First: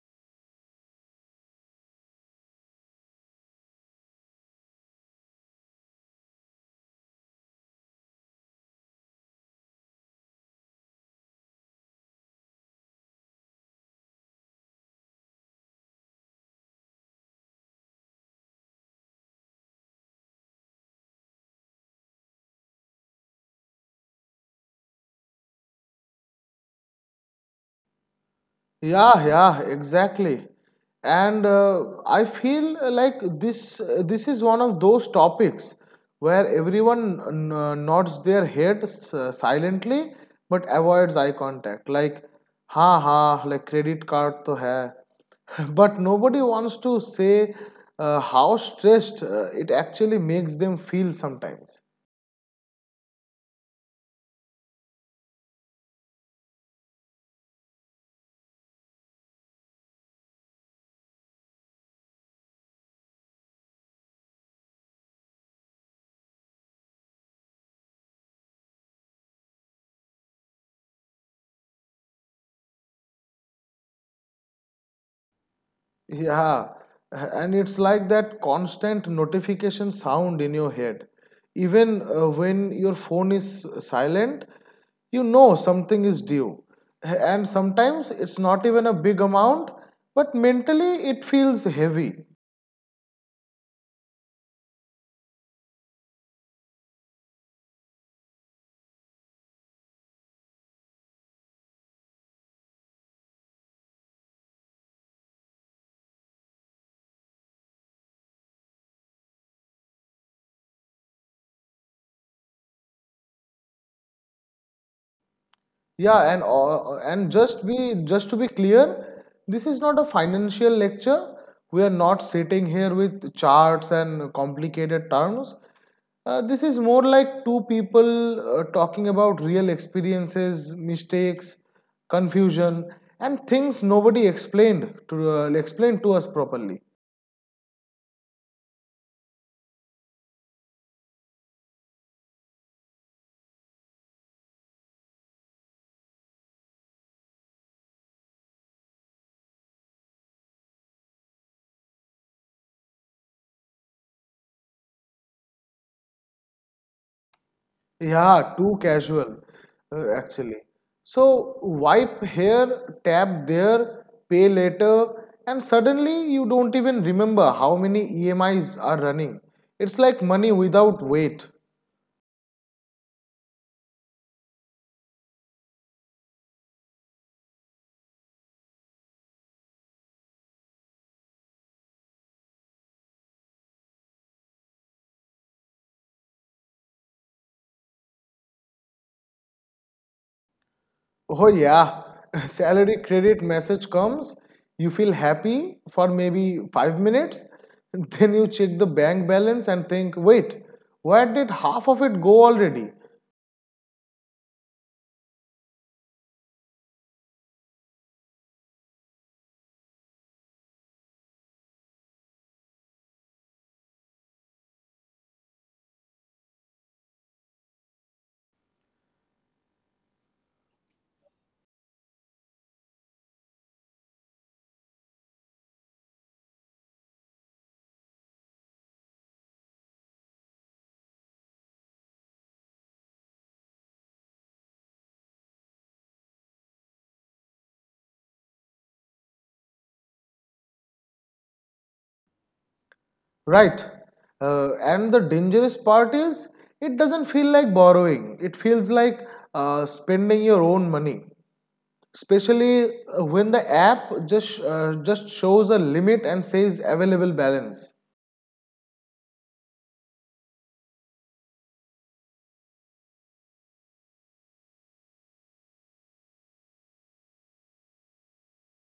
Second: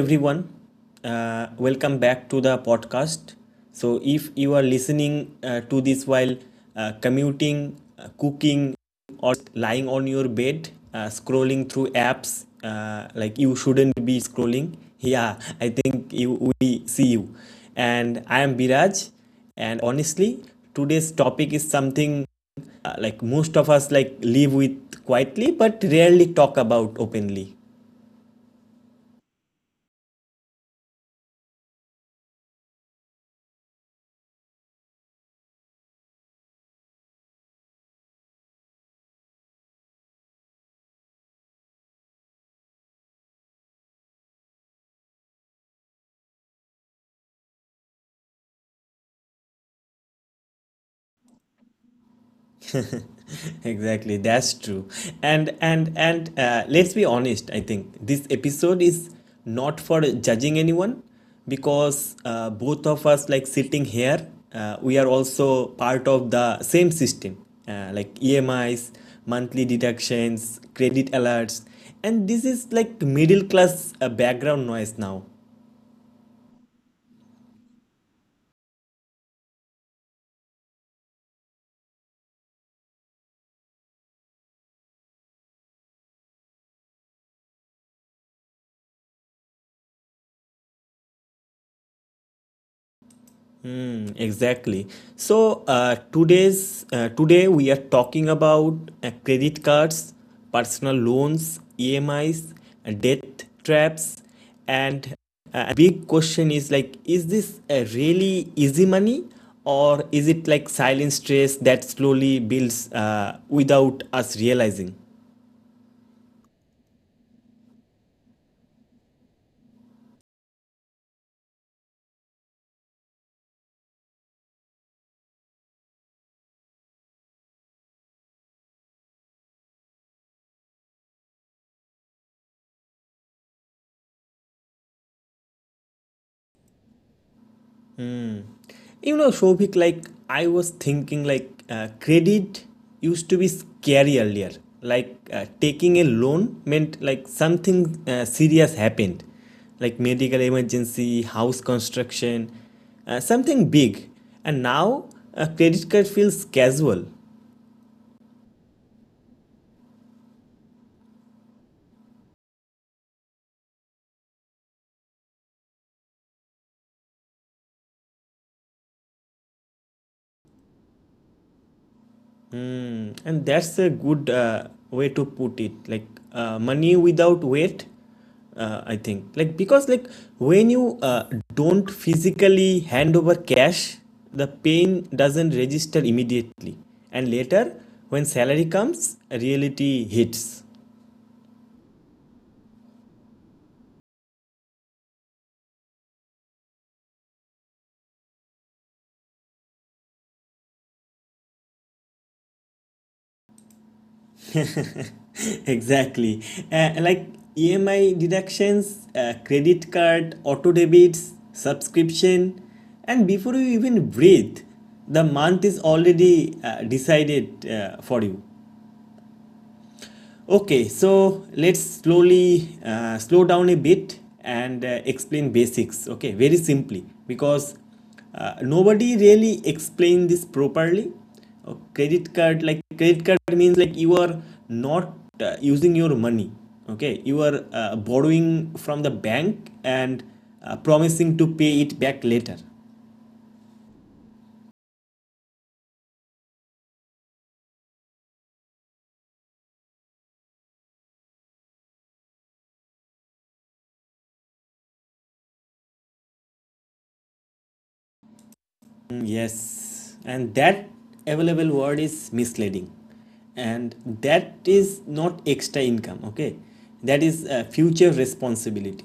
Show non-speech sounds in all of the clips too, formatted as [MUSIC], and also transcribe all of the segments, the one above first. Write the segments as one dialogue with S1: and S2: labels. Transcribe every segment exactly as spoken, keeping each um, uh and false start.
S1: everyone. Uh, welcome back to the podcast. So, if you are listening uh, to this while uh, commuting, uh, cooking, or lying on your bed, uh, scrolling through apps, uh, like you shouldn't be scrolling. Yeah, I think you, we see you. And I am Biraj. And honestly, today's topic is something uh, like most of us like live with quietly but rarely talk about openly.
S2: Yeah, yeah, exactly. And uh, I feel like this this is one of those topics where everyone n- n- nods their head s- silently but avoids eye contact. Like, ha ha, like credit card to hai. [LAUGHS] But nobody wants to say uh, how stressed uh, it actually makes them feel sometimes.
S1: [LAUGHS] Exactly, that's true. And and and uh, let's be honest, I think this episode is not for judging anyone, because uh, both of us like sitting here, uh, we are also part of the same system, uh, like EMIs, monthly deductions, credit alerts, and this is like middle class uh, background noise now.
S2: Yeah, and it's like that constant notification sound in your head. Even uh, when your phone is silent, you know something is due. And sometimes it's not even a big amount, but mentally it feels heavy.
S1: Hmm. Exactly. So uh, today's uh, Today we are talking about uh, credit cards, personal loans, E M Is, uh, debt traps, and uh, a big question is like, is this uh, really easy money, or is it like silent stress that slowly builds uh, without us realizing?
S2: Yeah, and all, and just be just to be clear, this is not a financial lecture. We are not sitting here with charts and complicated terms. Uh, this is more like two people uh, talking about real experiences, mistakes, confusion, and things nobody explained to uh, explained to us properly.
S1: You know, Shobhik, like I was thinking, like uh, credit used to be scary earlier. Like uh, taking a loan meant like something uh, serious happened, like medical emergency, house construction, uh, something big. And now a credit card feels casual.
S2: Yeah, too casual, uh, actually. So wipe here, tap there, pay later, and suddenly you don't even remember how many E M Is are running. It's like money without weight.
S1: Mm, and that's a good uh, way to put it. Like uh, money without weight, uh, I think. Like because like when you uh, don't physically hand over cash, the pain doesn't register immediately, and later when salary comes, reality hits.
S2: Oh, yeah, [LAUGHS] salary credit message comes, you feel happy for maybe five minutes, [LAUGHS] then you check the bank balance and think, wait, where did half of it go already?
S1: [LAUGHS] Exactly. Uh, like EMI deductions, uh, credit card auto debits, subscription, and before you even breathe, the month is already uh, decided uh, for you. Okay, so let's slowly uh, slow down a bit and uh, explain basics. Okay, very simply, because uh, nobody really explain this properly. Uh, credit card like credit card means like you are not uh, using your money. Okay, you are uh, borrowing from the bank and uh, promising to pay it back later.
S2: Right. Uh, and the dangerous part is it doesn't feel like borrowing. It feels like uh, spending your own money, especially uh, when the app just uh, just shows a limit and says available balance.
S1: Mm, yes, and that available word is misleading, and that is not extra income, okay? That is uh, future responsibility.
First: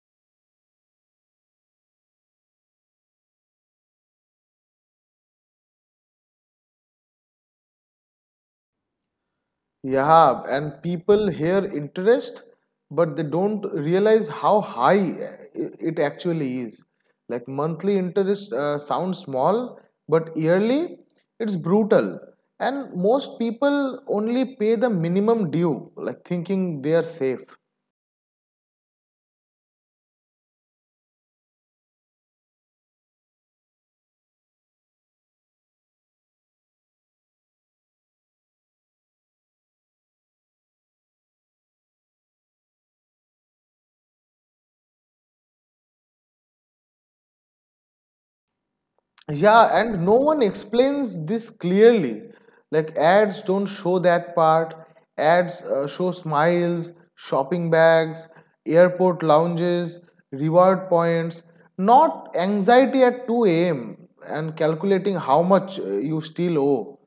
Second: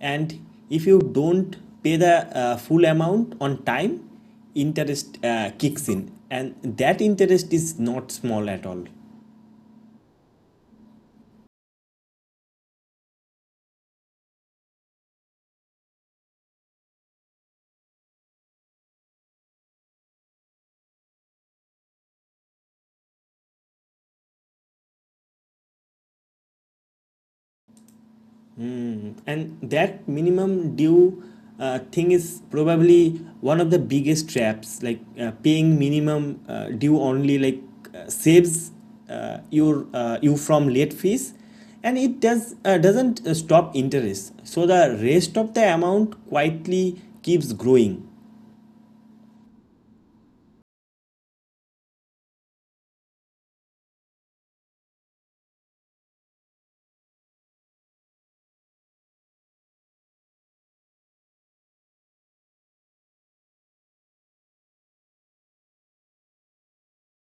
S1: And if you don't pay the uh, full amount on time, interest uh, kicks in, and that interest is not small at all.
S2: Yeah, and people hear interest, but they don't realize how high uh, i- it actually is. Like monthly interest uh, sounds small, but yearly it's brutal. And most people only pay the minimum due, like thinking they are safe.
S1: Time, and that minimum due uh, thing is probably one of the biggest traps. Like uh, paying minimum uh, due only, like uh, saves uh, your uh, you from late fees, and it does uh, doesn't uh, stop interest, so the rest of the amount quietly keeps growing.
S2: Yeah, and no one explains this clearly. Like ads don't show that part. Ads uh, show smiles, shopping bags, airport lounges, reward points, not anxiety at two a m and calculating how much uh, you still owe.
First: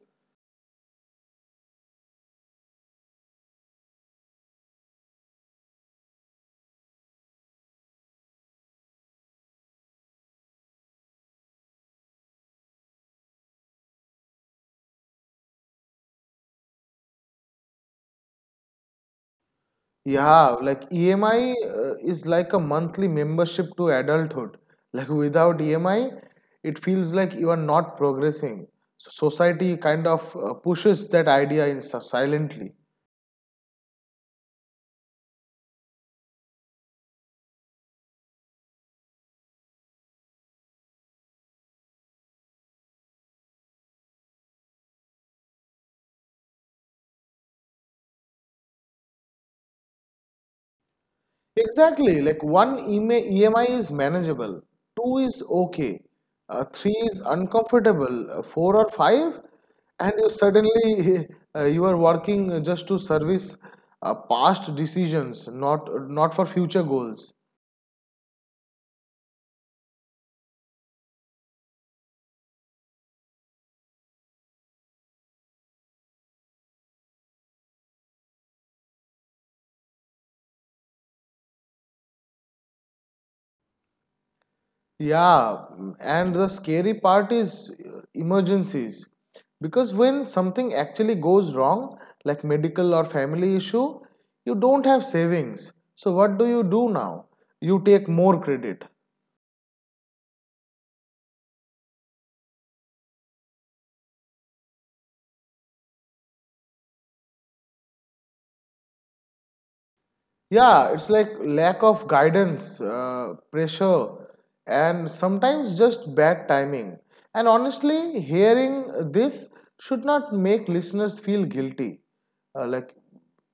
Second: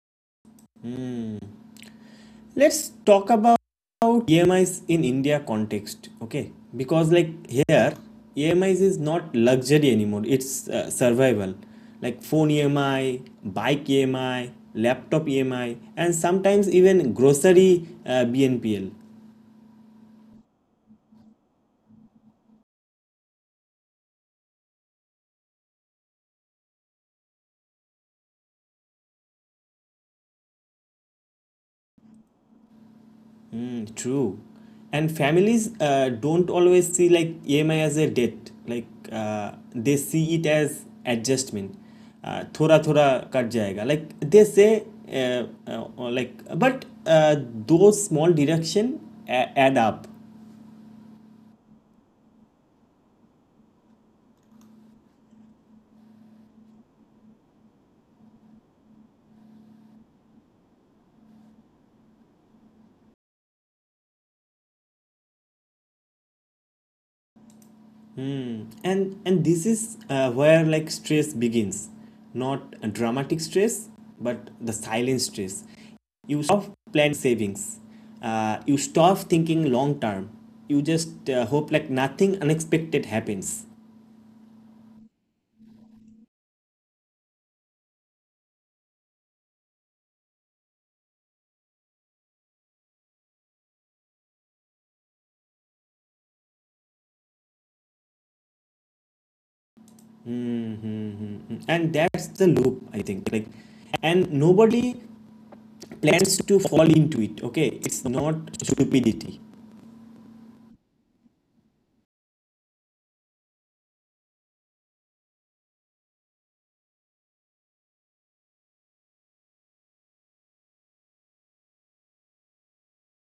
S1: Let's talk about EMIs in India context. Okay, because like here, emis is is not luxury anymore, it's uh, survival. Like phone EMI, bike EMI, laptop EMI, and sometimes even grocery uh, BNPL.
S2: Yeah, like E M I uh, is like a monthly membership to adulthood. [LAUGHS] Like without E M I, it feels like you are not progressing. So society kind of uh, pushes that idea in si- silently.
S1: Mm, true. And families uh, don't always see like E M I as a debt. Like uh, they see it as adjustment. Uh, थोड़ा थोड़ा cut जाएगा. Like they say uh, uh, like, but uh, those small deduction a- add up.
S2: Exactly, like one E M I E M I is manageable, two is okay, uh, three is uncomfortable, uh, four or five, and you suddenly [LAUGHS] uh, you are working just to service uh, past decisions, not not for future goals.
S1: Hmm. And and this is uh, where like stress begins. Not a dramatic stress, but the silent stress. You stop planning savings, uh, you stop thinking long term, you just uh, hope like nothing unexpected happens.
S2: Yeah, and the scary part is uh, emergencies. Because when something actually goes wrong, like medical or family issue, you don't have savings. So what do you do now? You take more credit.
S1: Mm-hmm. And that's the loop, I think. Like, and nobody plans to fall into it. Okay, it's not stupidity.
S2: Yeah, it's like lack of guidance, uh, pressure, and sometimes just bad timing. And honestly, hearing this should not make listeners feel guilty. Uh, like,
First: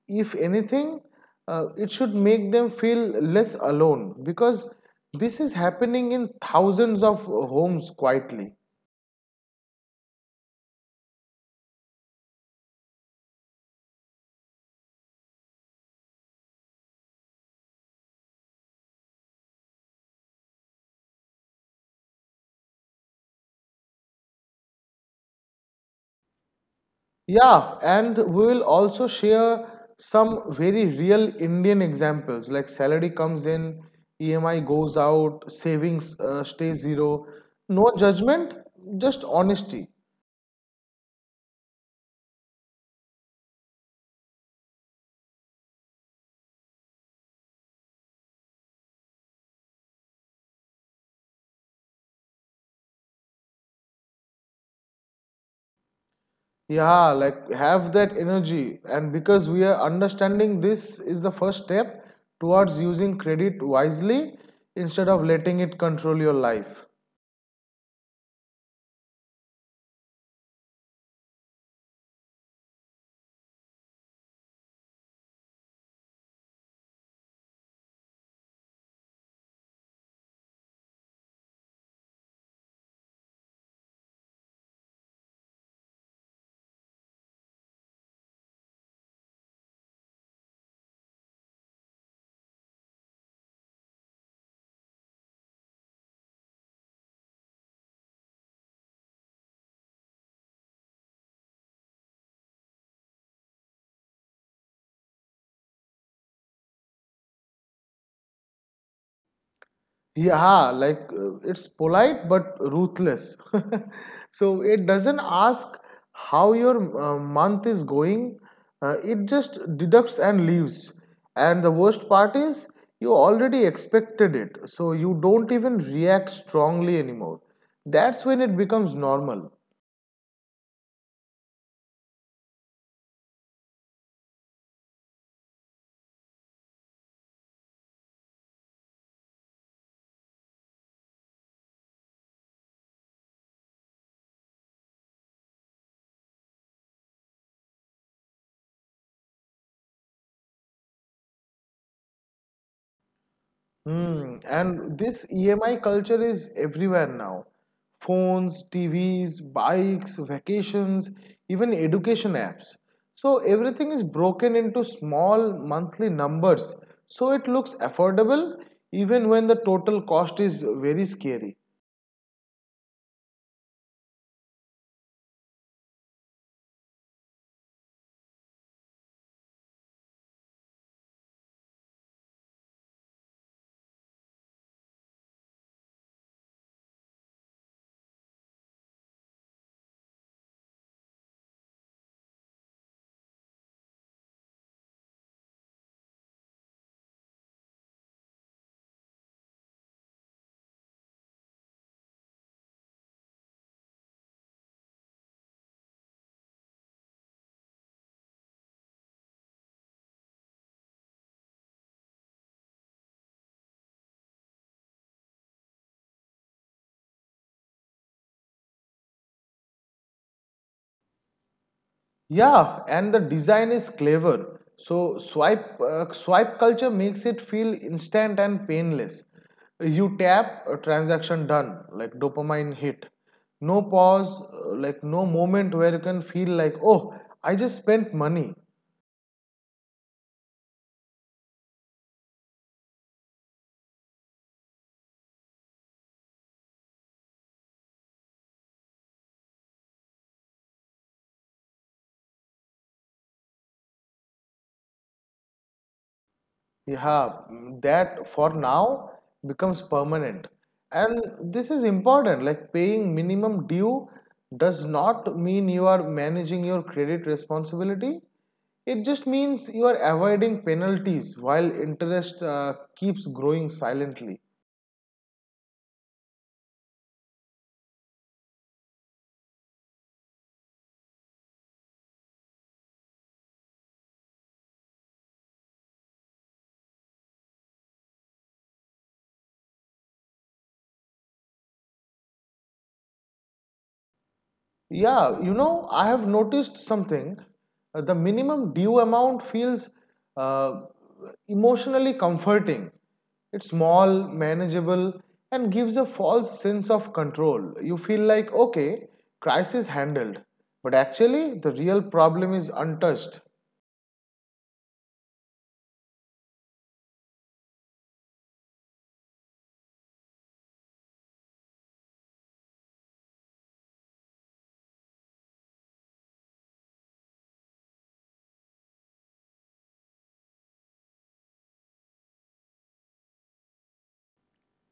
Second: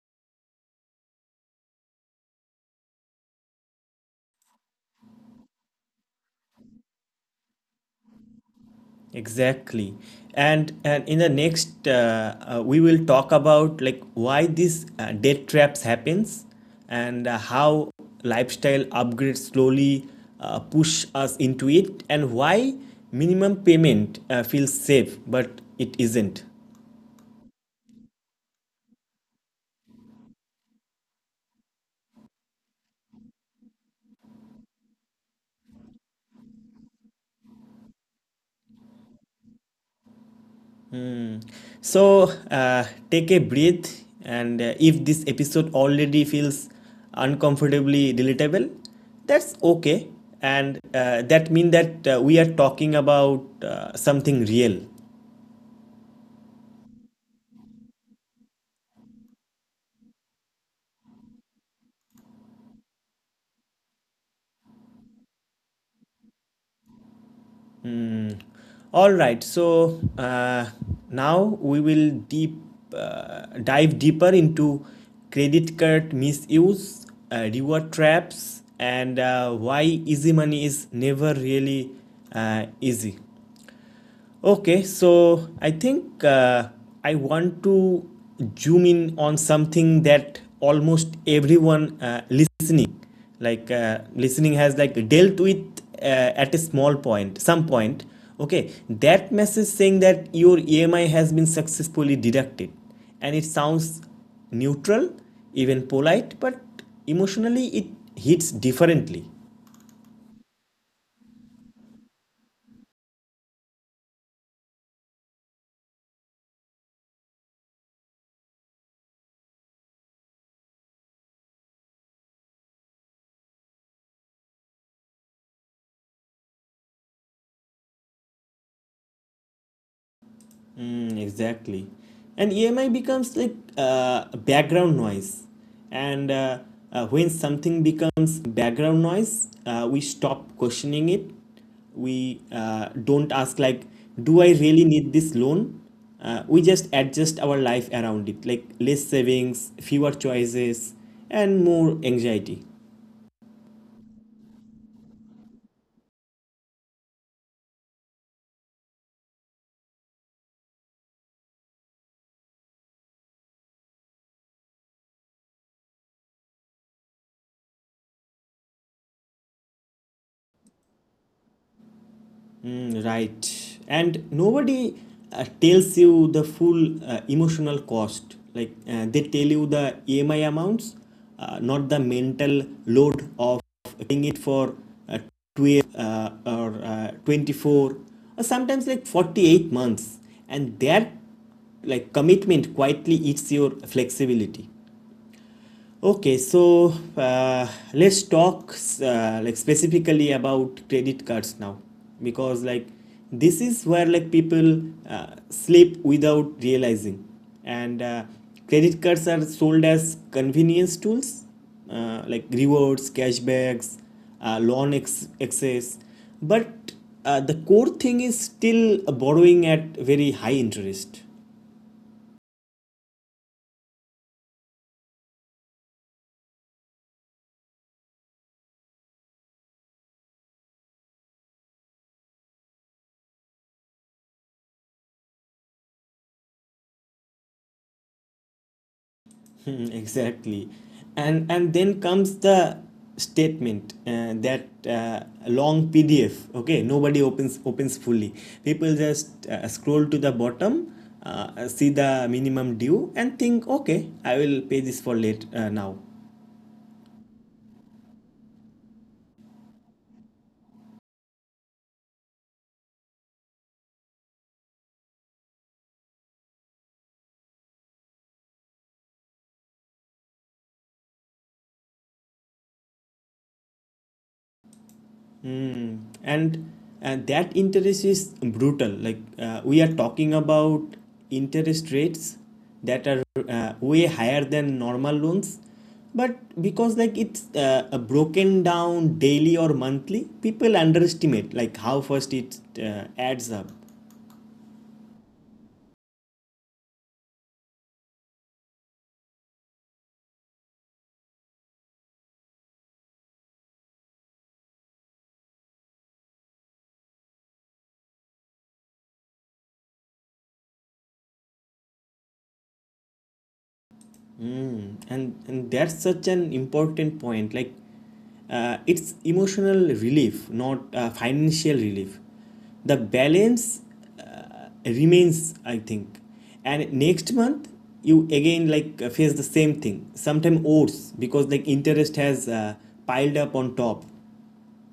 S2: if anything, uh, it should make them feel less alone because this is happening in thousands of homes quietly.
S1: Exactly. And and in the next, uh, uh, we will talk about like why these uh, debt traps happens, and uh, how lifestyle upgrades slowly uh, push us into it, and why minimum payment uh, feels safe, but it isn't.
S2: Yeah, and we will also share some very real Indian examples like salary comes in, E M I goes out, savings uh, stay zero. No judgment, just honesty.
S1: So uh, take a breath, and uh, if this episode already feels uncomfortably relatable, that's okay. And uh, that means that uh, we are talking about uh, something real.
S2: Yeah, like have that energy. And because we are understanding this is the first step towards using credit wisely instead of letting it control your life.
S1: All right, so uh, now we will deep uh, dive deeper into credit card misuse, uh, reward traps, and uh, why easy money is never really uh, easy. Okay, so I think uh, I want to zoom in on something that almost everyone uh, listening, like uh, listening, has like dealt with uh, at a small point, some point. Okay, that message saying that your E M I has been successfully deducted, and it sounds neutral, even polite, but emotionally it hits differently.
S2: Yeah, like uh, it's polite but ruthless. [LAUGHS] So it doesn't ask how your uh, month is going, uh, it just deducts and leaves. And the worst part is you already expected it, so you don't even react strongly anymore. That's when it becomes normal.
S1: Mm, exactly. And E M I becomes like uh, background noise. And uh, uh, when something becomes background noise, uh, we stop questioning it. We uh, don't ask, like, do I really need this loan? Uh, we just adjust our life around it, like less savings, fewer choices, and more anxiety.
S2: Hmm. And this E M I culture is everywhere now. Phones, T Vs, bikes, vacations, even education apps. So everything is broken into small monthly numbers. So it looks affordable even when the total cost is very scary.
S1: Mm, right. And nobody uh, tells you the full uh, emotional cost. Like uh, they tell you the E M I amounts, uh, not the mental load of paying it for uh, twelve uh, or uh, twenty-four or sometimes like forty-eight months. And that like commitment quietly eats your flexibility. Okay, so uh, let's talk uh, like specifically about credit cards now, because like this is where like people uh, sleep without realizing, and uh, credit cards are sold as convenience tools, uh, like rewards, cashbacks, uh, loan ex- excess, but uh, the core thing is still borrowing at very high interest.
S2: Yeah, and the design is clever. So swipe uh, swipe culture makes it feel instant and painless. You tap, a transaction done, like dopamine hit. No pause, uh, like no moment where you can feel like, oh, I just spent money.
S1: Hmm, exactly. And and then comes the statement uh, that uh, long P D F. Okay, nobody opens opens fully. People just uh, scroll to the bottom, uh, see the minimum due and think, okay, I will pay this for late uh, now.
S2: Yeah, mm, that for now becomes permanent. And this is important. Like paying minimum due does not mean you are managing your credit responsibility. It just means you are avoiding penalties while interest uh, keeps growing silently.
S1: Hmm. And uh, that interest is brutal. Like uh, we are talking about interest rates that are uh, way higher than normal loans, but because like it's uh, uh, broken down daily or monthly, people underestimate like how fast it uh, adds up.
S2: Yeah, you know, I have noticed something. Uh, The minimum due amount feels uh, emotionally comforting. It's small, manageable, and gives a false sense of control. You feel like, okay, crisis handled, but actually the real problem is untouched.
S1: Mm, and and that's such an important point. Like, uh, it's emotional relief, not uh, financial relief. The balance uh, remains, I think. And next month, you again like uh, face the same thing. Sometimes worse because like interest has uh, piled up on top.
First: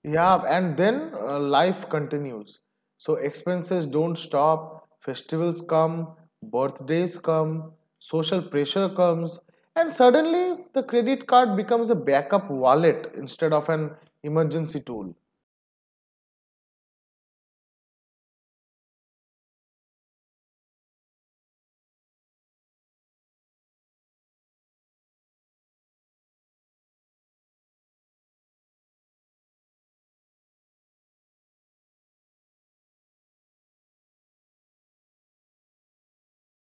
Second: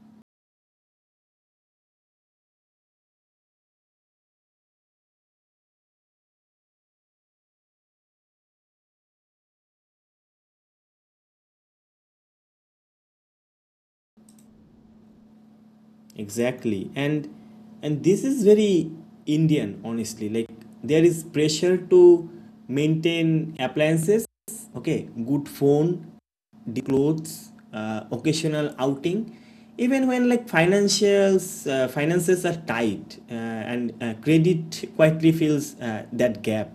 S2: Yeah, and then uh, life continues. So expenses don't stop, festivals come, birthdays come, social pressure comes, and suddenly the credit card becomes a backup wallet instead of an emergency tool.
S1: Exactly. And and this is very Indian honestly. Like there is pressure to maintain appliances, okay, good phone, decent clothes, uh, occasional outing, even when like financials uh, finances are tight, uh, and uh, credit quietly fills uh, that gap.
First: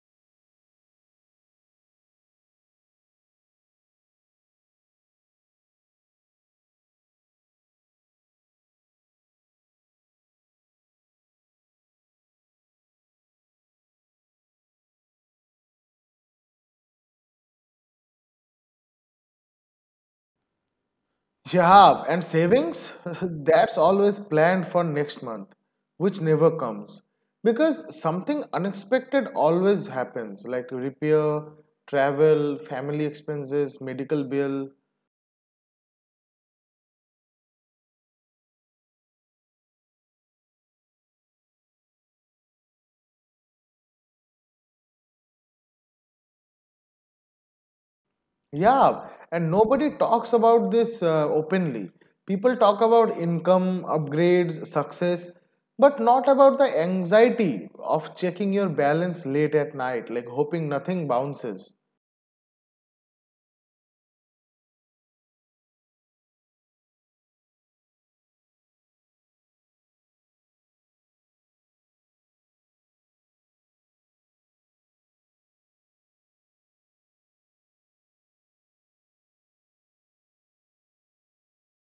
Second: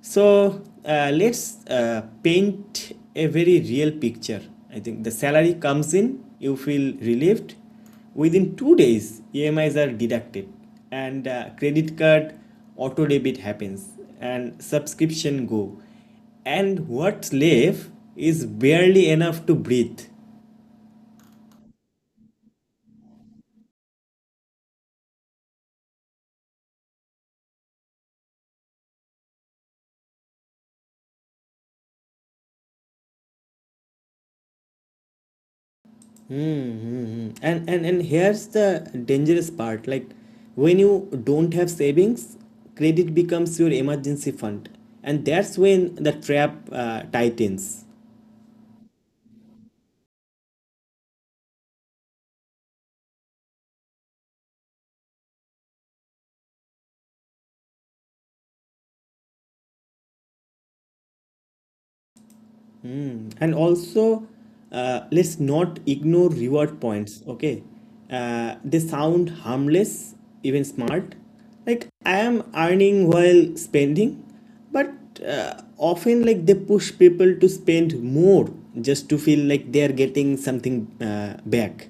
S1: So uh, let's uh, paint a very real picture. I think the salary comes in, you feel relieved. Within two days, E M Is are deducted, and uh, credit card auto debit happens, and subscription go, and what's left is barely enough to breathe.
S2: Yeah, and savings, [LAUGHS] that's always planned for next month, which never comes. Because something unexpected always happens, like repair, travel, family expenses, medical bill.
S1: Mm-hmm. And, and and here's the dangerous part. Like when you don't have savings, credit becomes your emergency fund, and that's when the trap uh, tightens.
S2: Yeah, and nobody talks about this uh, openly. People talk about income, upgrades, success, but not about the anxiety of checking your balance late at night, like hoping nothing bounces.
S1: Mm. And also, uh, let's not ignore reward points, okay? Uh, they sound harmless, even smart. Like, I am earning while spending, but uh, often, like, they push people to spend more just to feel like they are getting something uh, back.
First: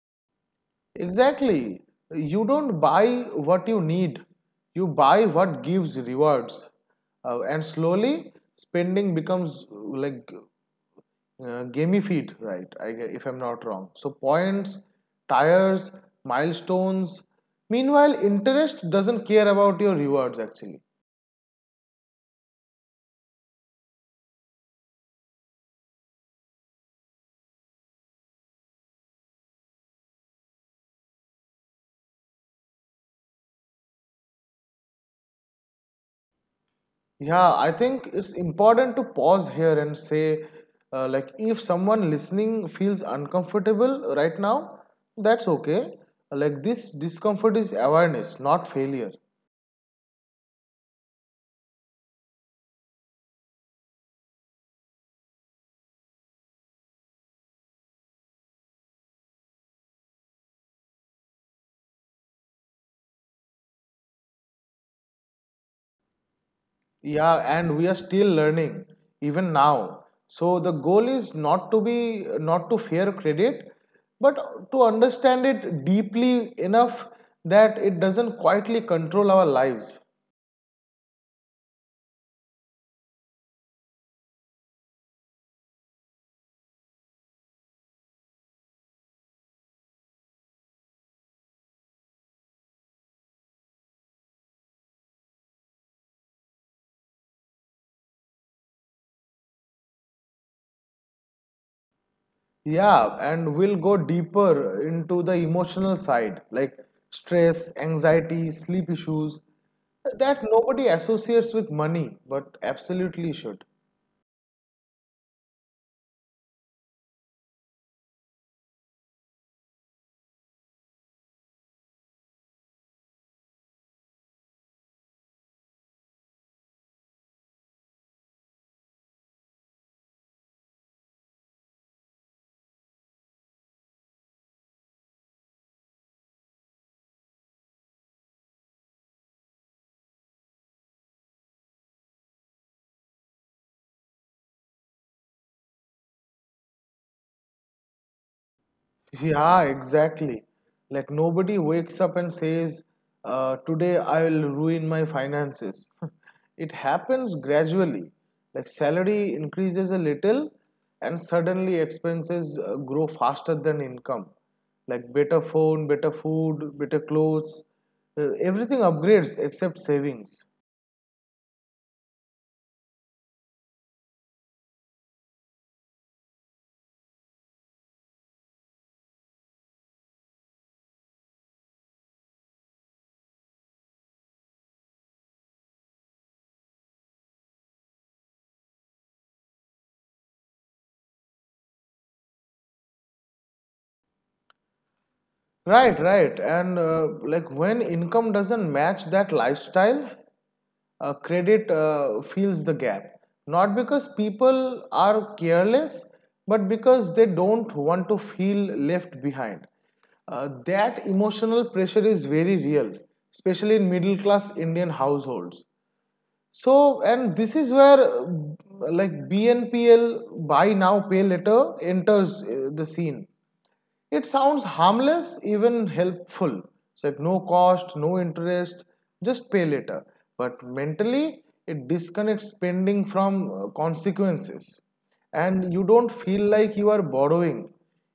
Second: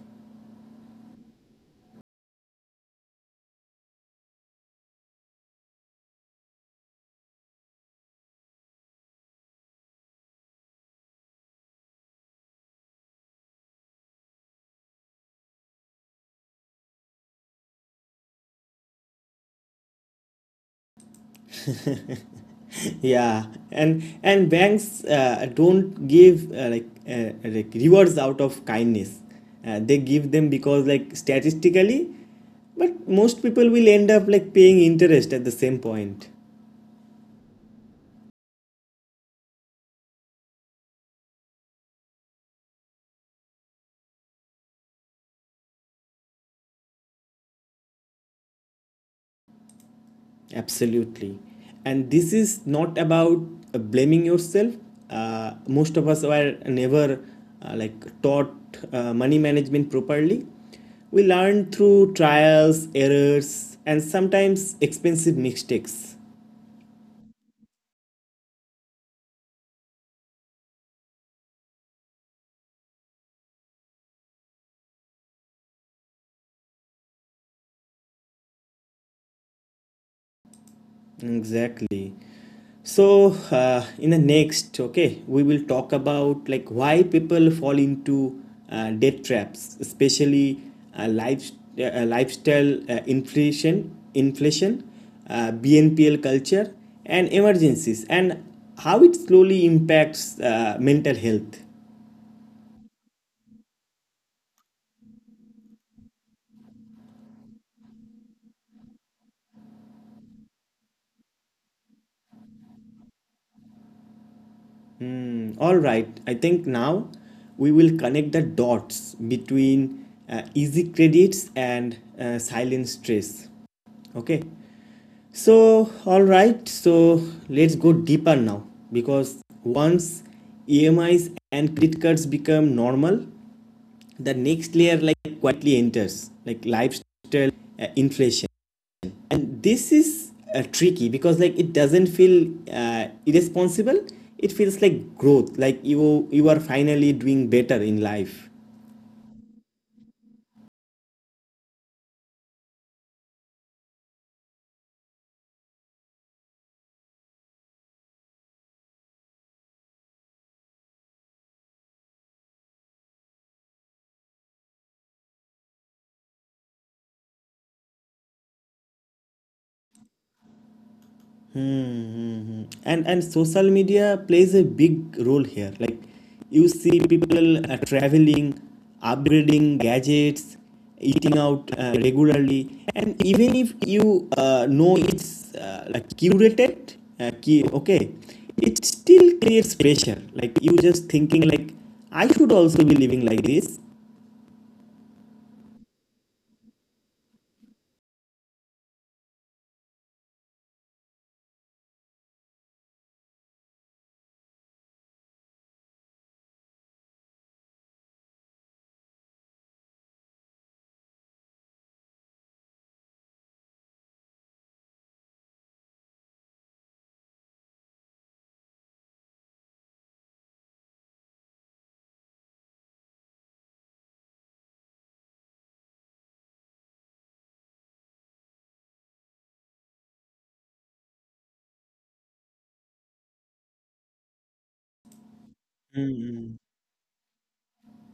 S2: Exactly. You don't buy what you need, you buy what gives rewards. Uh, and slowly, spending becomes uh, like uh, gamified, right? I, if I'm not wrong. So points, tires, milestones. Meanwhile, interest doesn't care about your rewards actually.
S1: Yeah, and and banks uh, don't give uh, like uh, like rewards out of kindness, uh, they give them because like, statistically, but most people will end up like paying interest at the same point.
S2: Yeah, I think it's important to pause here and say, uh, like, if someone listening feels uncomfortable right now, that's okay. Like, this discomfort is awareness, not failure.
S1: Absolutely, and this is not about uh, blaming yourself. Uh, most of us were never uh, like taught uh, money management properly. We learn through trials, errors, and sometimes expensive mistakes.
S2: Yeah, and we are still learning even now. So the goal is not to be not to fear credit, but to understand it deeply enough that it doesn't quietly control our lives.
S1: Exactly. So, uh, in the next, okay, we will talk about like why people fall into uh, debt traps, especially uh, life, uh, lifestyle uh, inflation, inflation, uh, B N P L culture, and emergencies, and how it slowly impacts uh, mental health.
S2: Yeah, and we'll go deeper into the emotional side, like stress, anxiety, sleep issues that nobody associates with money, but absolutely should.
S1: All right, I think now we will connect the dots between uh, easy credits and uh, silent stress. Okay. So, alright, so let's go deeper now, because once E M Is and credit cards become normal, the next layer like quietly enters like lifestyle uh, inflation. And this is uh, tricky, because like it doesn't feel uh, irresponsible. It feels like growth, like you you are finally doing better in life.
S2: Yeah, exactly. Like nobody wakes up and says, uh, today I will ruin my finances. [LAUGHS] It happens gradually. Like salary increases a little and suddenly expenses uh, grow faster than income. Like better phone, better food, better clothes. Uh, everything upgrades except savings.
S1: Mm-hmm. And and social media plays a big role here. Like you see people uh, traveling, upgrading gadgets, eating out uh, regularly, and even if you uh, know it's uh, like curated, uh, key, okay, it still creates pressure. Like you just thinking like I should also be living like this.
S2: Right, right. And uh, like when income doesn't match that lifestyle, uh, credit uh, fills the gap. Not because people are careless, but because they don't want to feel left behind. Uh, that emotional pressure is very real, especially in middle class Indian households. So, and this is where uh, like B N P L, buy now, pay later, enters uh, the scene. It sounds harmless, even helpful. It's like no cost, no interest, just pay later. But mentally, it disconnects spending from uh, consequences. And you don't feel
S1: Hmm.
S2: like you are borrowing.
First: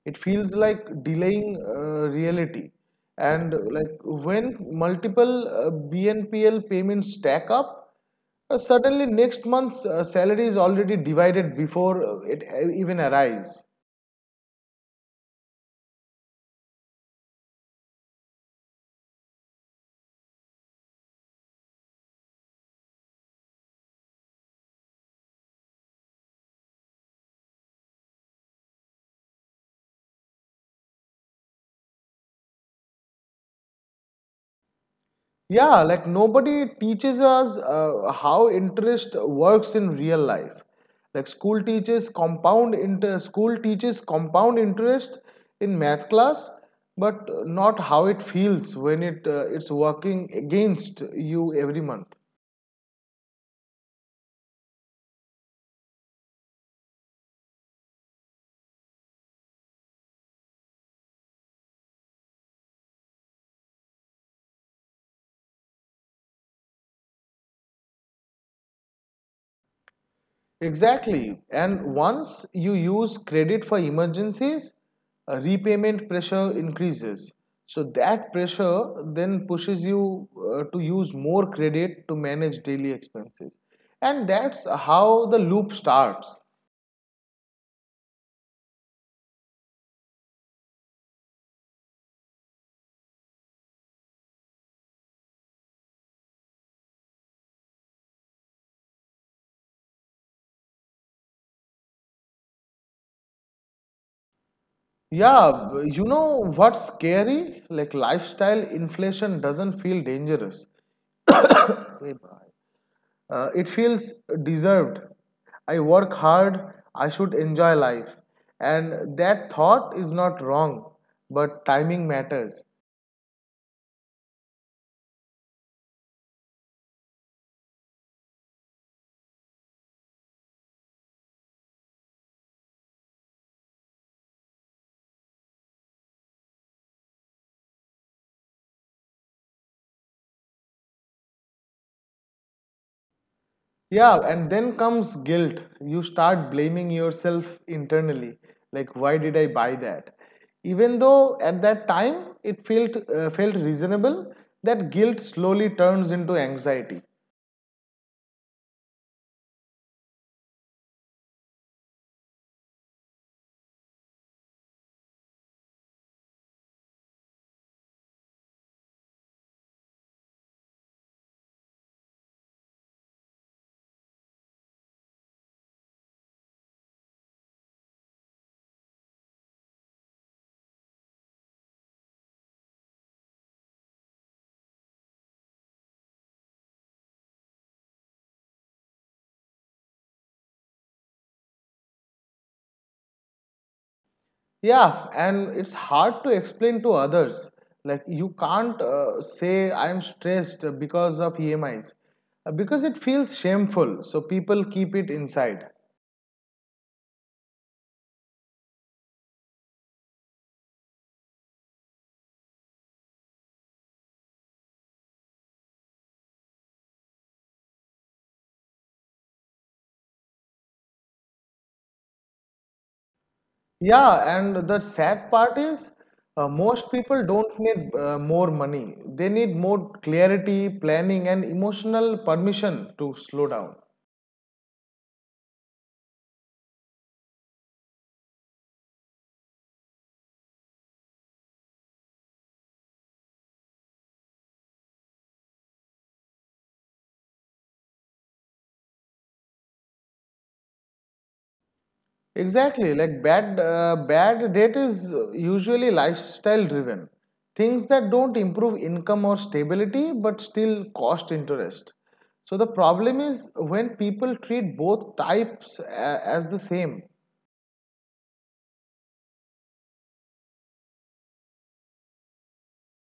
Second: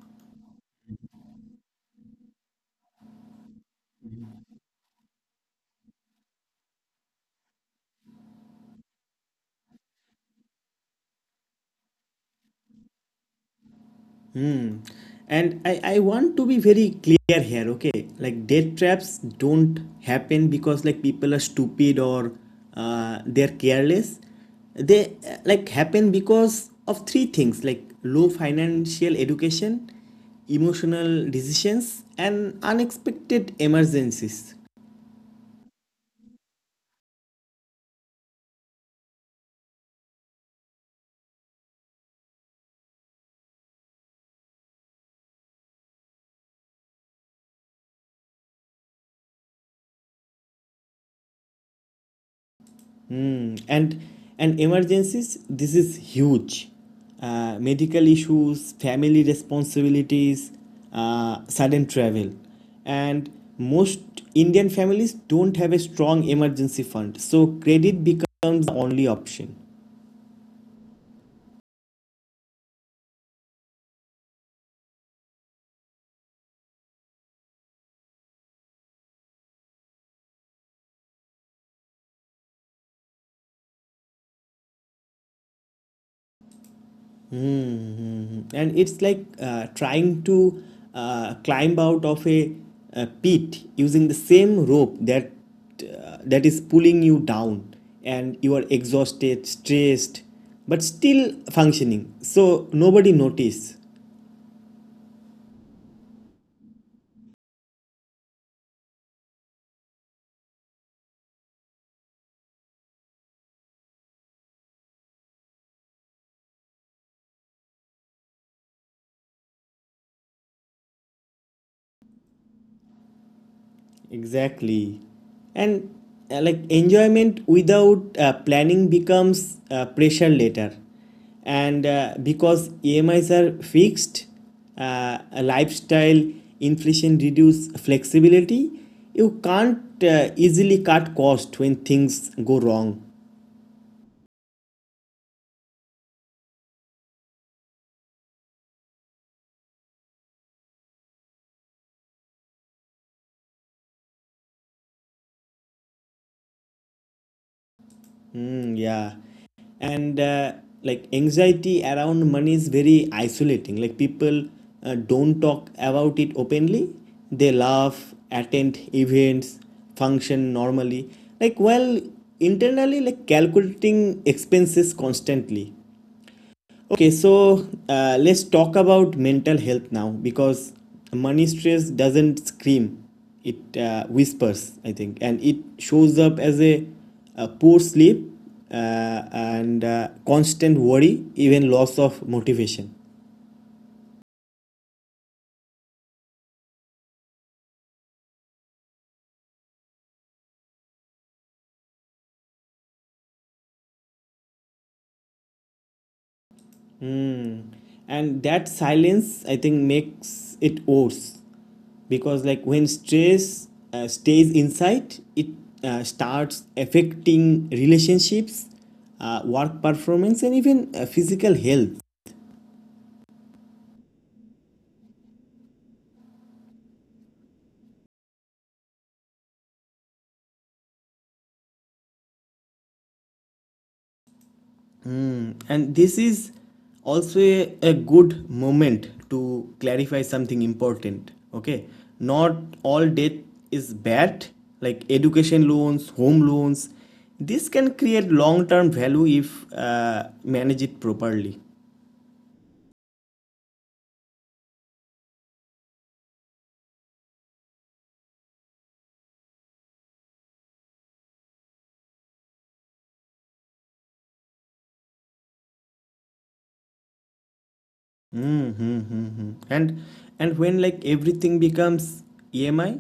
S2: It feels like delaying uh, reality. And uh, like when multiple uh, B N P L payments stack up, uh, suddenly next month's uh, salary is already divided before uh, it uh, even arrives.
S1: Hmm. And I, I want to be very clear here, okay? Like death traps don't happen because like people are stupid, or uh, they're careless. They uh, like happen because of three things, like low financial education, emotional decisions, and unexpected emergencies.
S2: Yeah, like nobody teaches us uh, how interest works in real life. Like school teaches compound inter school teaches compound interest in math class, but not how it feels when it uh, it's working against you every month.
S1: Hmm. And and emergencies, this is huge. Uh, medical issues, family responsibilities, uh, sudden travel, and most Indian families don't have a strong emergency fund, so credit becomes the only option.
S2: Exactly. And once you use credit for emergencies, uh, repayment pressure increases. So that pressure then pushes you uh, to use more credit to manage daily expenses. And that's how the loop starts.
S1: Mm-hmm. And it's like uh, trying to uh, climb out of a, a pit using the same rope that uh, that is pulling you down, and you are exhausted, stressed, but still functioning. So nobody notices.
S2: Yeah, b- you know what's scary? Like lifestyle inflation doesn't feel dangerous. Uh, it feels deserved. I work hard, I should enjoy life. And that thought is not wrong, but timing matters.
S1: Exactly. And uh, like enjoyment without uh, planning becomes uh, pressure later. And uh, Because E M Is are fixed, uh, a lifestyle inflation reduce flexibility, you can't uh, easily cut cost when things go wrong.
S2: Yeah, and then comes guilt. You start blaming yourself internally. Like, why did I buy that? Even though at that time it felt, uh, felt reasonable, that guilt slowly turns into anxiety.
S1: Mm, yeah. And uh, like anxiety around money is very isolating. Like people uh, don't talk about it openly. They laugh, attend events, function normally. Like while internally like calculating expenses constantly. Okay, so uh, let's talk about mental health now, because money stress doesn't scream, it uh, whispers, I think, and it shows up as a, a poor sleep uh, and uh, constant worry, even loss of motivation.
S2: Yeah, and it's hard to explain to others. Like, you can't uh, say I'm stressed because of E M Is uh, because it feels shameful. So, people keep it inside.
S1: Hmm. And that silence, I think, makes it worse because like when stress uh, stays inside it uh, starts affecting relationships, uh, work performance, and even uh, physical health.
S2: Yeah, and the sad part is uh, most people don't need uh, more money, they need more clarity, planning, and emotional permission to slow down.
S1: Hmm, and this is also a, a good moment to clarify something important, okay? Not all debt is bad, like education loans, home loans, this can create long term value if uh, manage it properly.
S2: Exactly, like bad uh, bad debt is usually lifestyle driven. Things that don't improve income or stability but still cost interest. So the problem is when people treat both types a- as the same.
S1: Mm-hmm. And and when like everything becomes E M I,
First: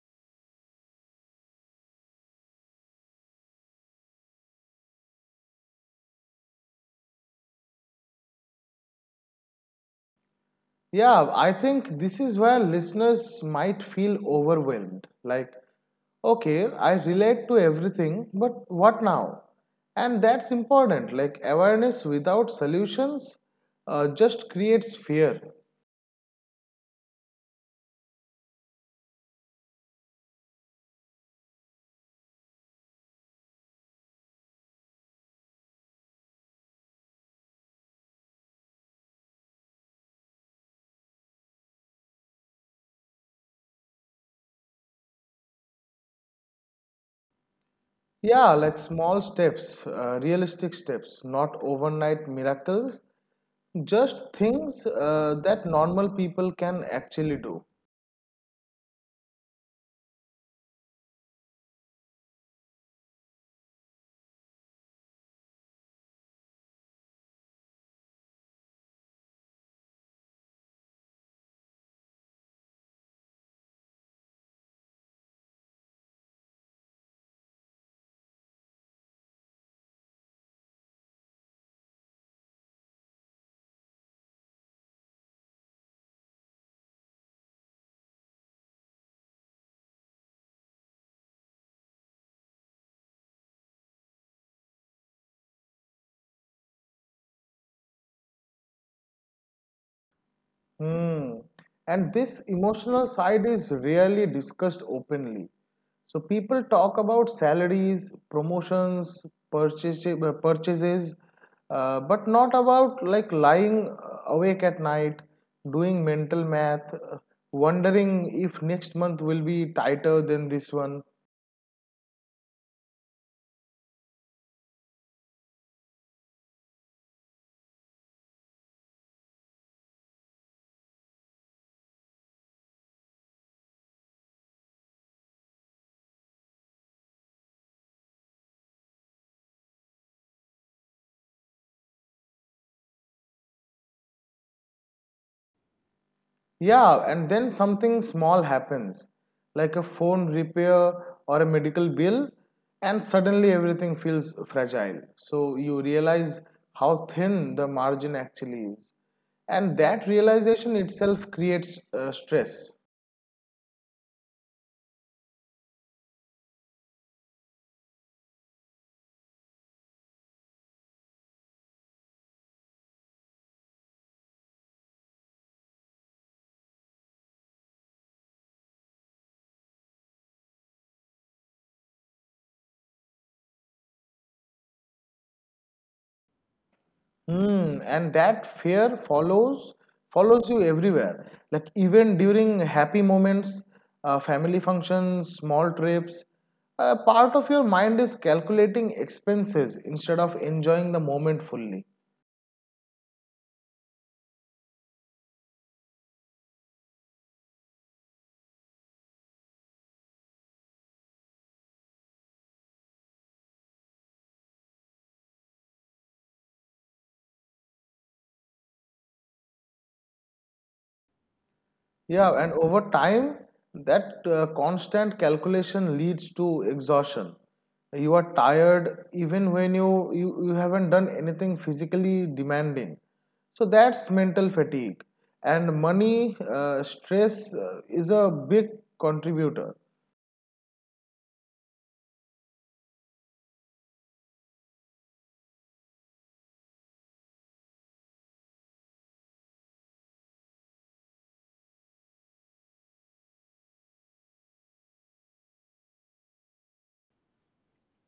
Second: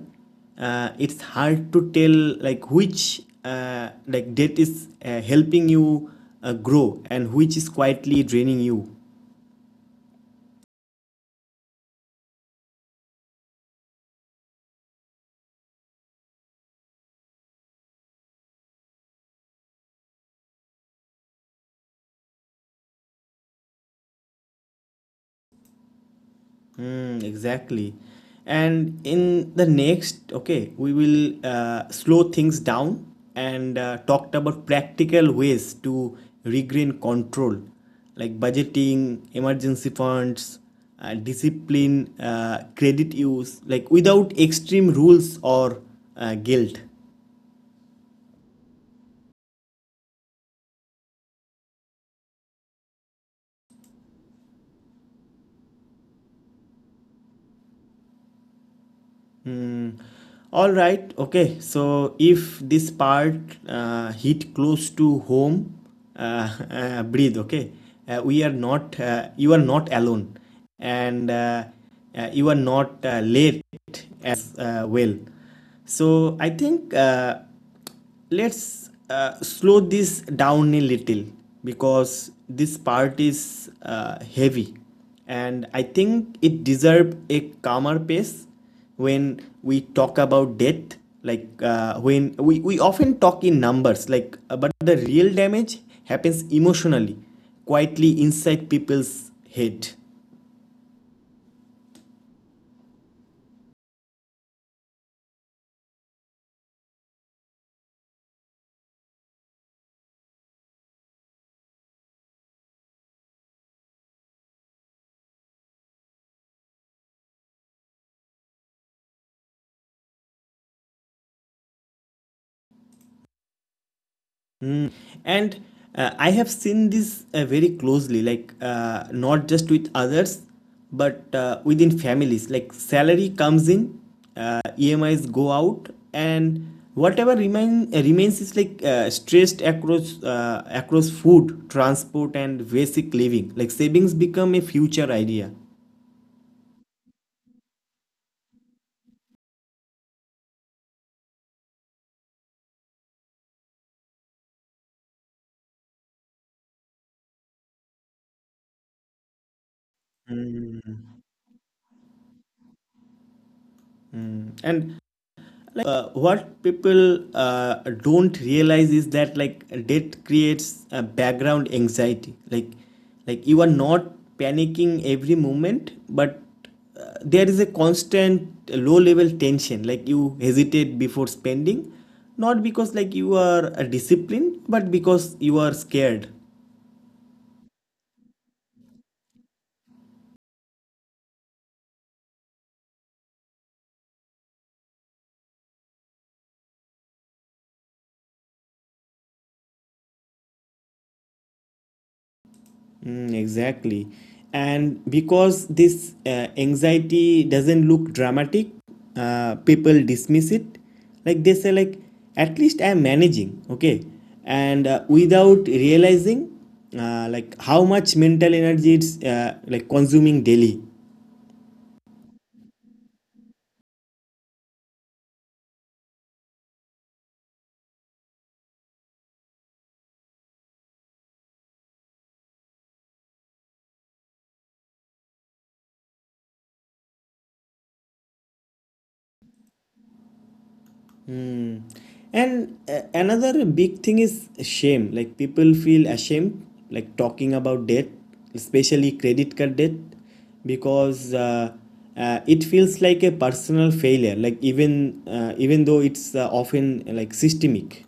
S1: uh, it's hard to tell like which uh, like debt is uh, helping you uh, grow and which is quietly draining you.
S2: Yeah, I think this is where listeners might feel overwhelmed. Like, okay, I relate to everything, but what now? And that's important. Like, awareness without solutions uh, just creates fear.
S1: Mm, exactly. And in the next, okay, we will uh, slow things down and uh, talked about practical ways to regain control, like budgeting, emergency funds, uh, discipline, uh, credit use, like without extreme rules or uh, guilt.
S2: Yeah, like small steps, uh, realistic steps, not overnight miracles, just things uh, that normal people can actually do.
S1: Mm, all right. Okay. So if this part uh, hit close to home, uh, [LAUGHS] uh, breathe. Okay. Uh, we are not. Uh, you are not alone, and uh, uh, you are not uh, late as uh, well. So I think. Uh, let's uh, slow this down a little because this part is uh, heavy, and I think it deserves a calmer pace. When we talk about death, like uh, when we, we often talk in numbers, like uh, but the real damage happens emotionally, quietly, inside people's head.
S2: Hmm. And this emotional side is rarely discussed openly. So people talk about salaries, promotions, purchase, uh, purchases, uh, but not about like lying uh, awake at night, doing mental math, uh, wondering if next month will be tighter than this one.
S1: Mm. And uh, I have seen this uh, very closely, like uh, not just with others, but uh, within families. Like salary comes in, uh, E M Is go out, and whatever remain uh, remains is like uh, stressed across uh, across food, transport, and basic living. Like savings become a future idea,
S2: Yeah, and then something small happens, like a phone repair or a medical bill, and suddenly everything feels fragile. So you realize how thin the margin actually is. And that realization itself creates uh, stress.
S1: and like uh, what people uh, don't realize is that like debt creates a background anxiety, like like you are not panicking every moment, but uh, there is a constant low level tension, like you hesitate before spending, not because like you are uh, disciplined but because you are scared.
S2: Hmm, and that fear follows follows you everywhere. Like even during happy moments, uh, family functions, small trips, uh, part of your mind is calculating expenses instead of enjoying the moment fully.
S1: Mm, exactly. And because this uh, anxiety doesn't look dramatic, uh, people dismiss it. Like they say, like, at least I'm managing, okay? And uh, without realizing, uh, like, how much mental energy it's uh, like consuming daily.
S2: Yeah, and over time, that uh, constant calculation leads to exhaustion. You are tired even when you, you, you haven't done anything physically demanding. So that's mental fatigue. And money uh, stress uh, is a big contributor.
S1: Hmm. And uh, another big thing is shame. Like people feel ashamed, like talking about debt, especially credit card debt, because uh, uh, it feels like a personal failure. Like even uh, even though it's uh, often uh, like systemic.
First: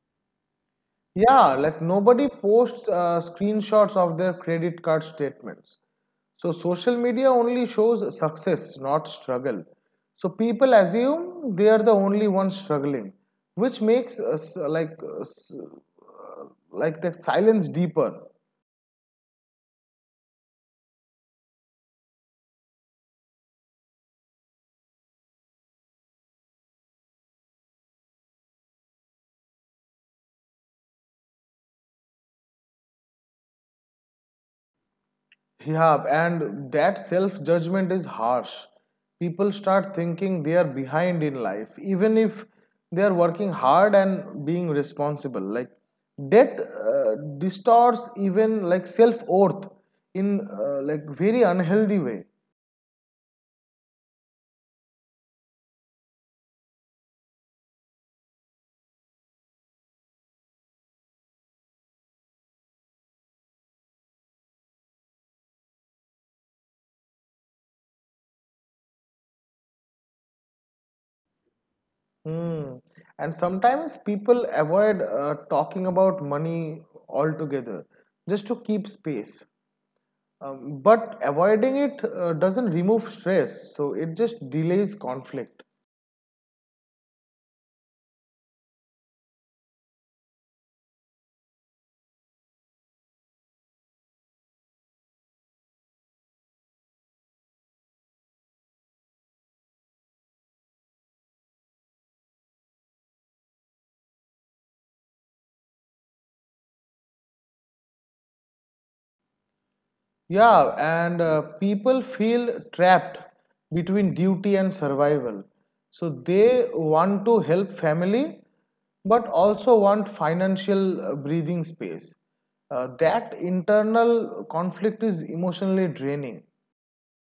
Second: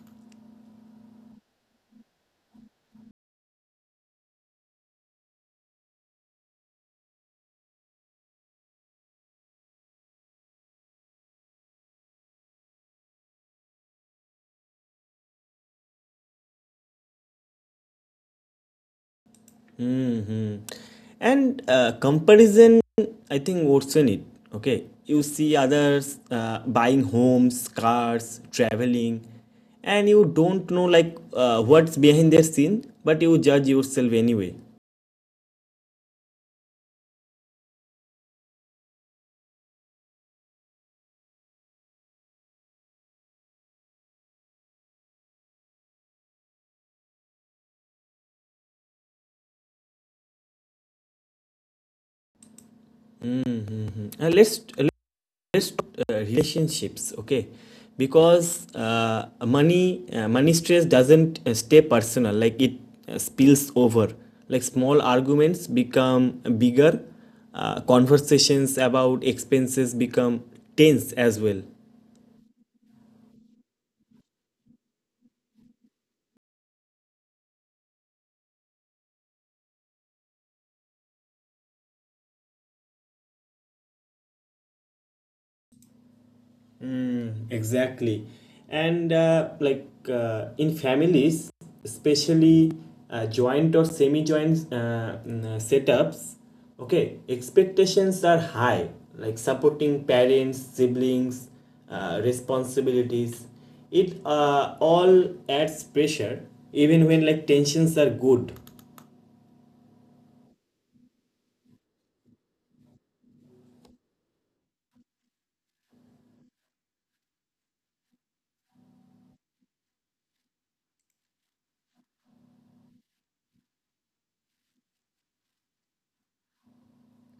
S2: Yeah, like nobody posts uh, screenshots of their credit card statements. So social media only shows success, not struggle. So people assume they are the only ones struggling, which makes us uh, like uh, s- uh, like the silence deeper.
S1: Hmm. And uh, comparison, I think, worsen it. Okay, you see others uh, buying homes, cars, traveling, and you don't know like uh, what's behind their scene, but you judge yourself anyway.
S2: Yeah, and that self judgment is harsh. People start thinking they are behind in life, even if they are working hard and being responsible. Like that uh, distorts even like self worth in uh, like very unhealthy way.
S1: Uh, let's best uh, relationships, okay? Because uh, money uh, money stress doesn't uh, stay personal, like it uh, spills over, like small arguments become bigger, uh, conversations about expenses become tense as well.
S2: Hmm. And sometimes people avoid uh, talking about money altogether just to keep space. Um, but avoiding it uh, doesn't remove stress, so it just delays conflict.
S1: Mm, exactly. And uh, like uh, in families, especially uh, joint or semi-joint uh, mm, uh, setups, okay, expectations are high, like supporting parents, siblings, uh, responsibilities. It uh, all adds pressure, even when like tensions are good.
S2: Yeah, and uh, people feel trapped between duty and survival. So they want to help family, but also want financial uh, breathing space. Uh, that internal conflict is emotionally draining.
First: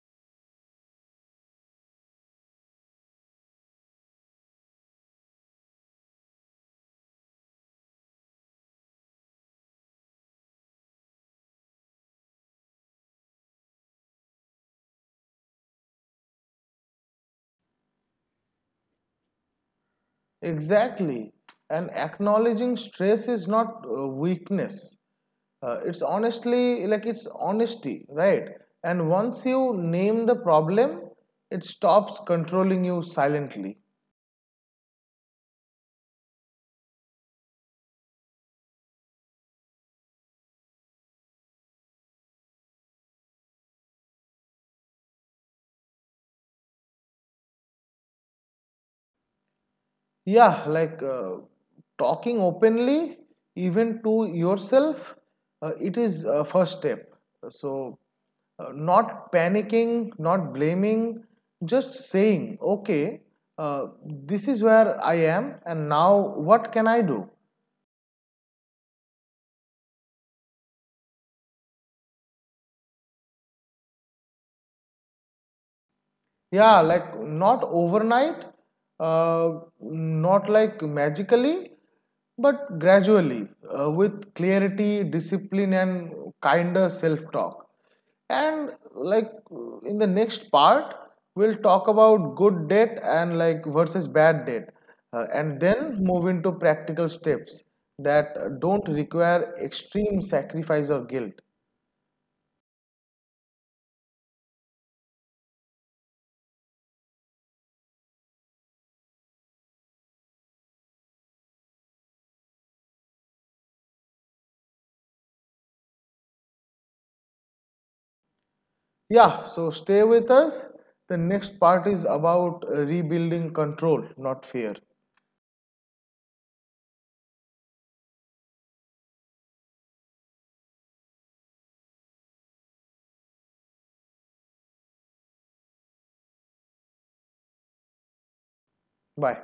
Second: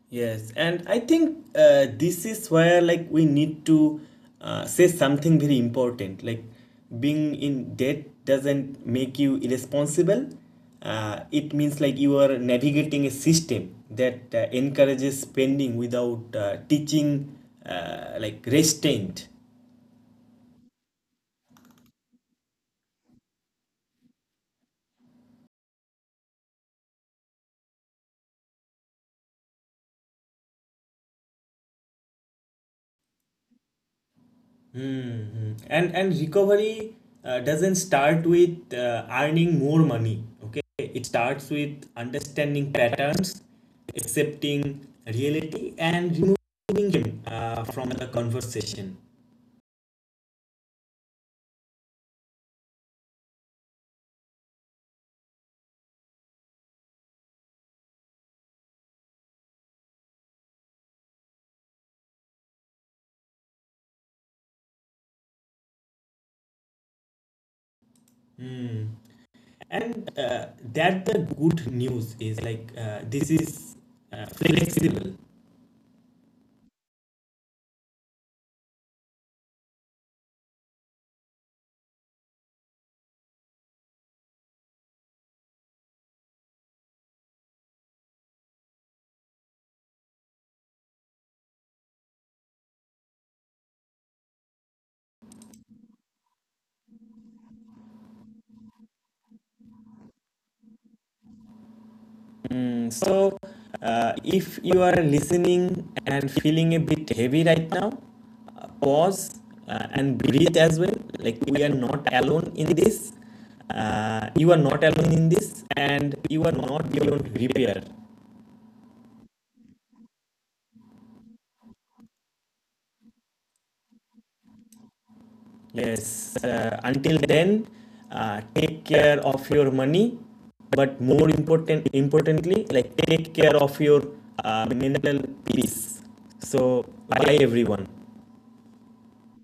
S1: Yes, and I think uh, this is where like we need to uh, say something very important. Like being in debt doesn't make you irresponsible. Uh, it means like you are navigating a system that uh, encourages spending without uh, teaching uh, like restraint.
S2: Exactly. And acknowledging stress is not uh, weakness. Uh, it's honestly like it's honesty, right? And once you name the problem, it stops controlling you silently.
S1: Mm-hmm. And and recovery uh, doesn't start with uh, earning more money. Okay, it starts with understanding patterns, accepting reality, and removing him uh, from the conversation.
S2: Yeah, like uh, talking openly even to yourself, uh, it is a first step. So uh, not panicking, not blaming, just saying, okay, uh, this is where I am and now what can I do?
S1: Mm. And uh, that the good news is like uh, this is uh, flexible.
S2: Yeah, like not overnight, uh, not like magically, but gradually, uh, with clarity, discipline, and kinder self talk. And like in the next part we'll talk about good debt and like versus bad debt, uh, and then move into practical steps that don't require extreme sacrifice or guilt.
S1: Mm. So, uh, if you are listening and feeling a bit heavy right now, uh, pause uh, and breathe as well. Like, we are not alone in this. Uh, you are not alone in this, and you are not beyond repair.
S2: Yeah, so stay with us. The next part is about uh, rebuilding control, not fear.
S1: Yes, uh, until then, uh, take care of your money, but more important, importantly, like, take care of your uh, mental peace. So, bye everyone.
S2: Bye.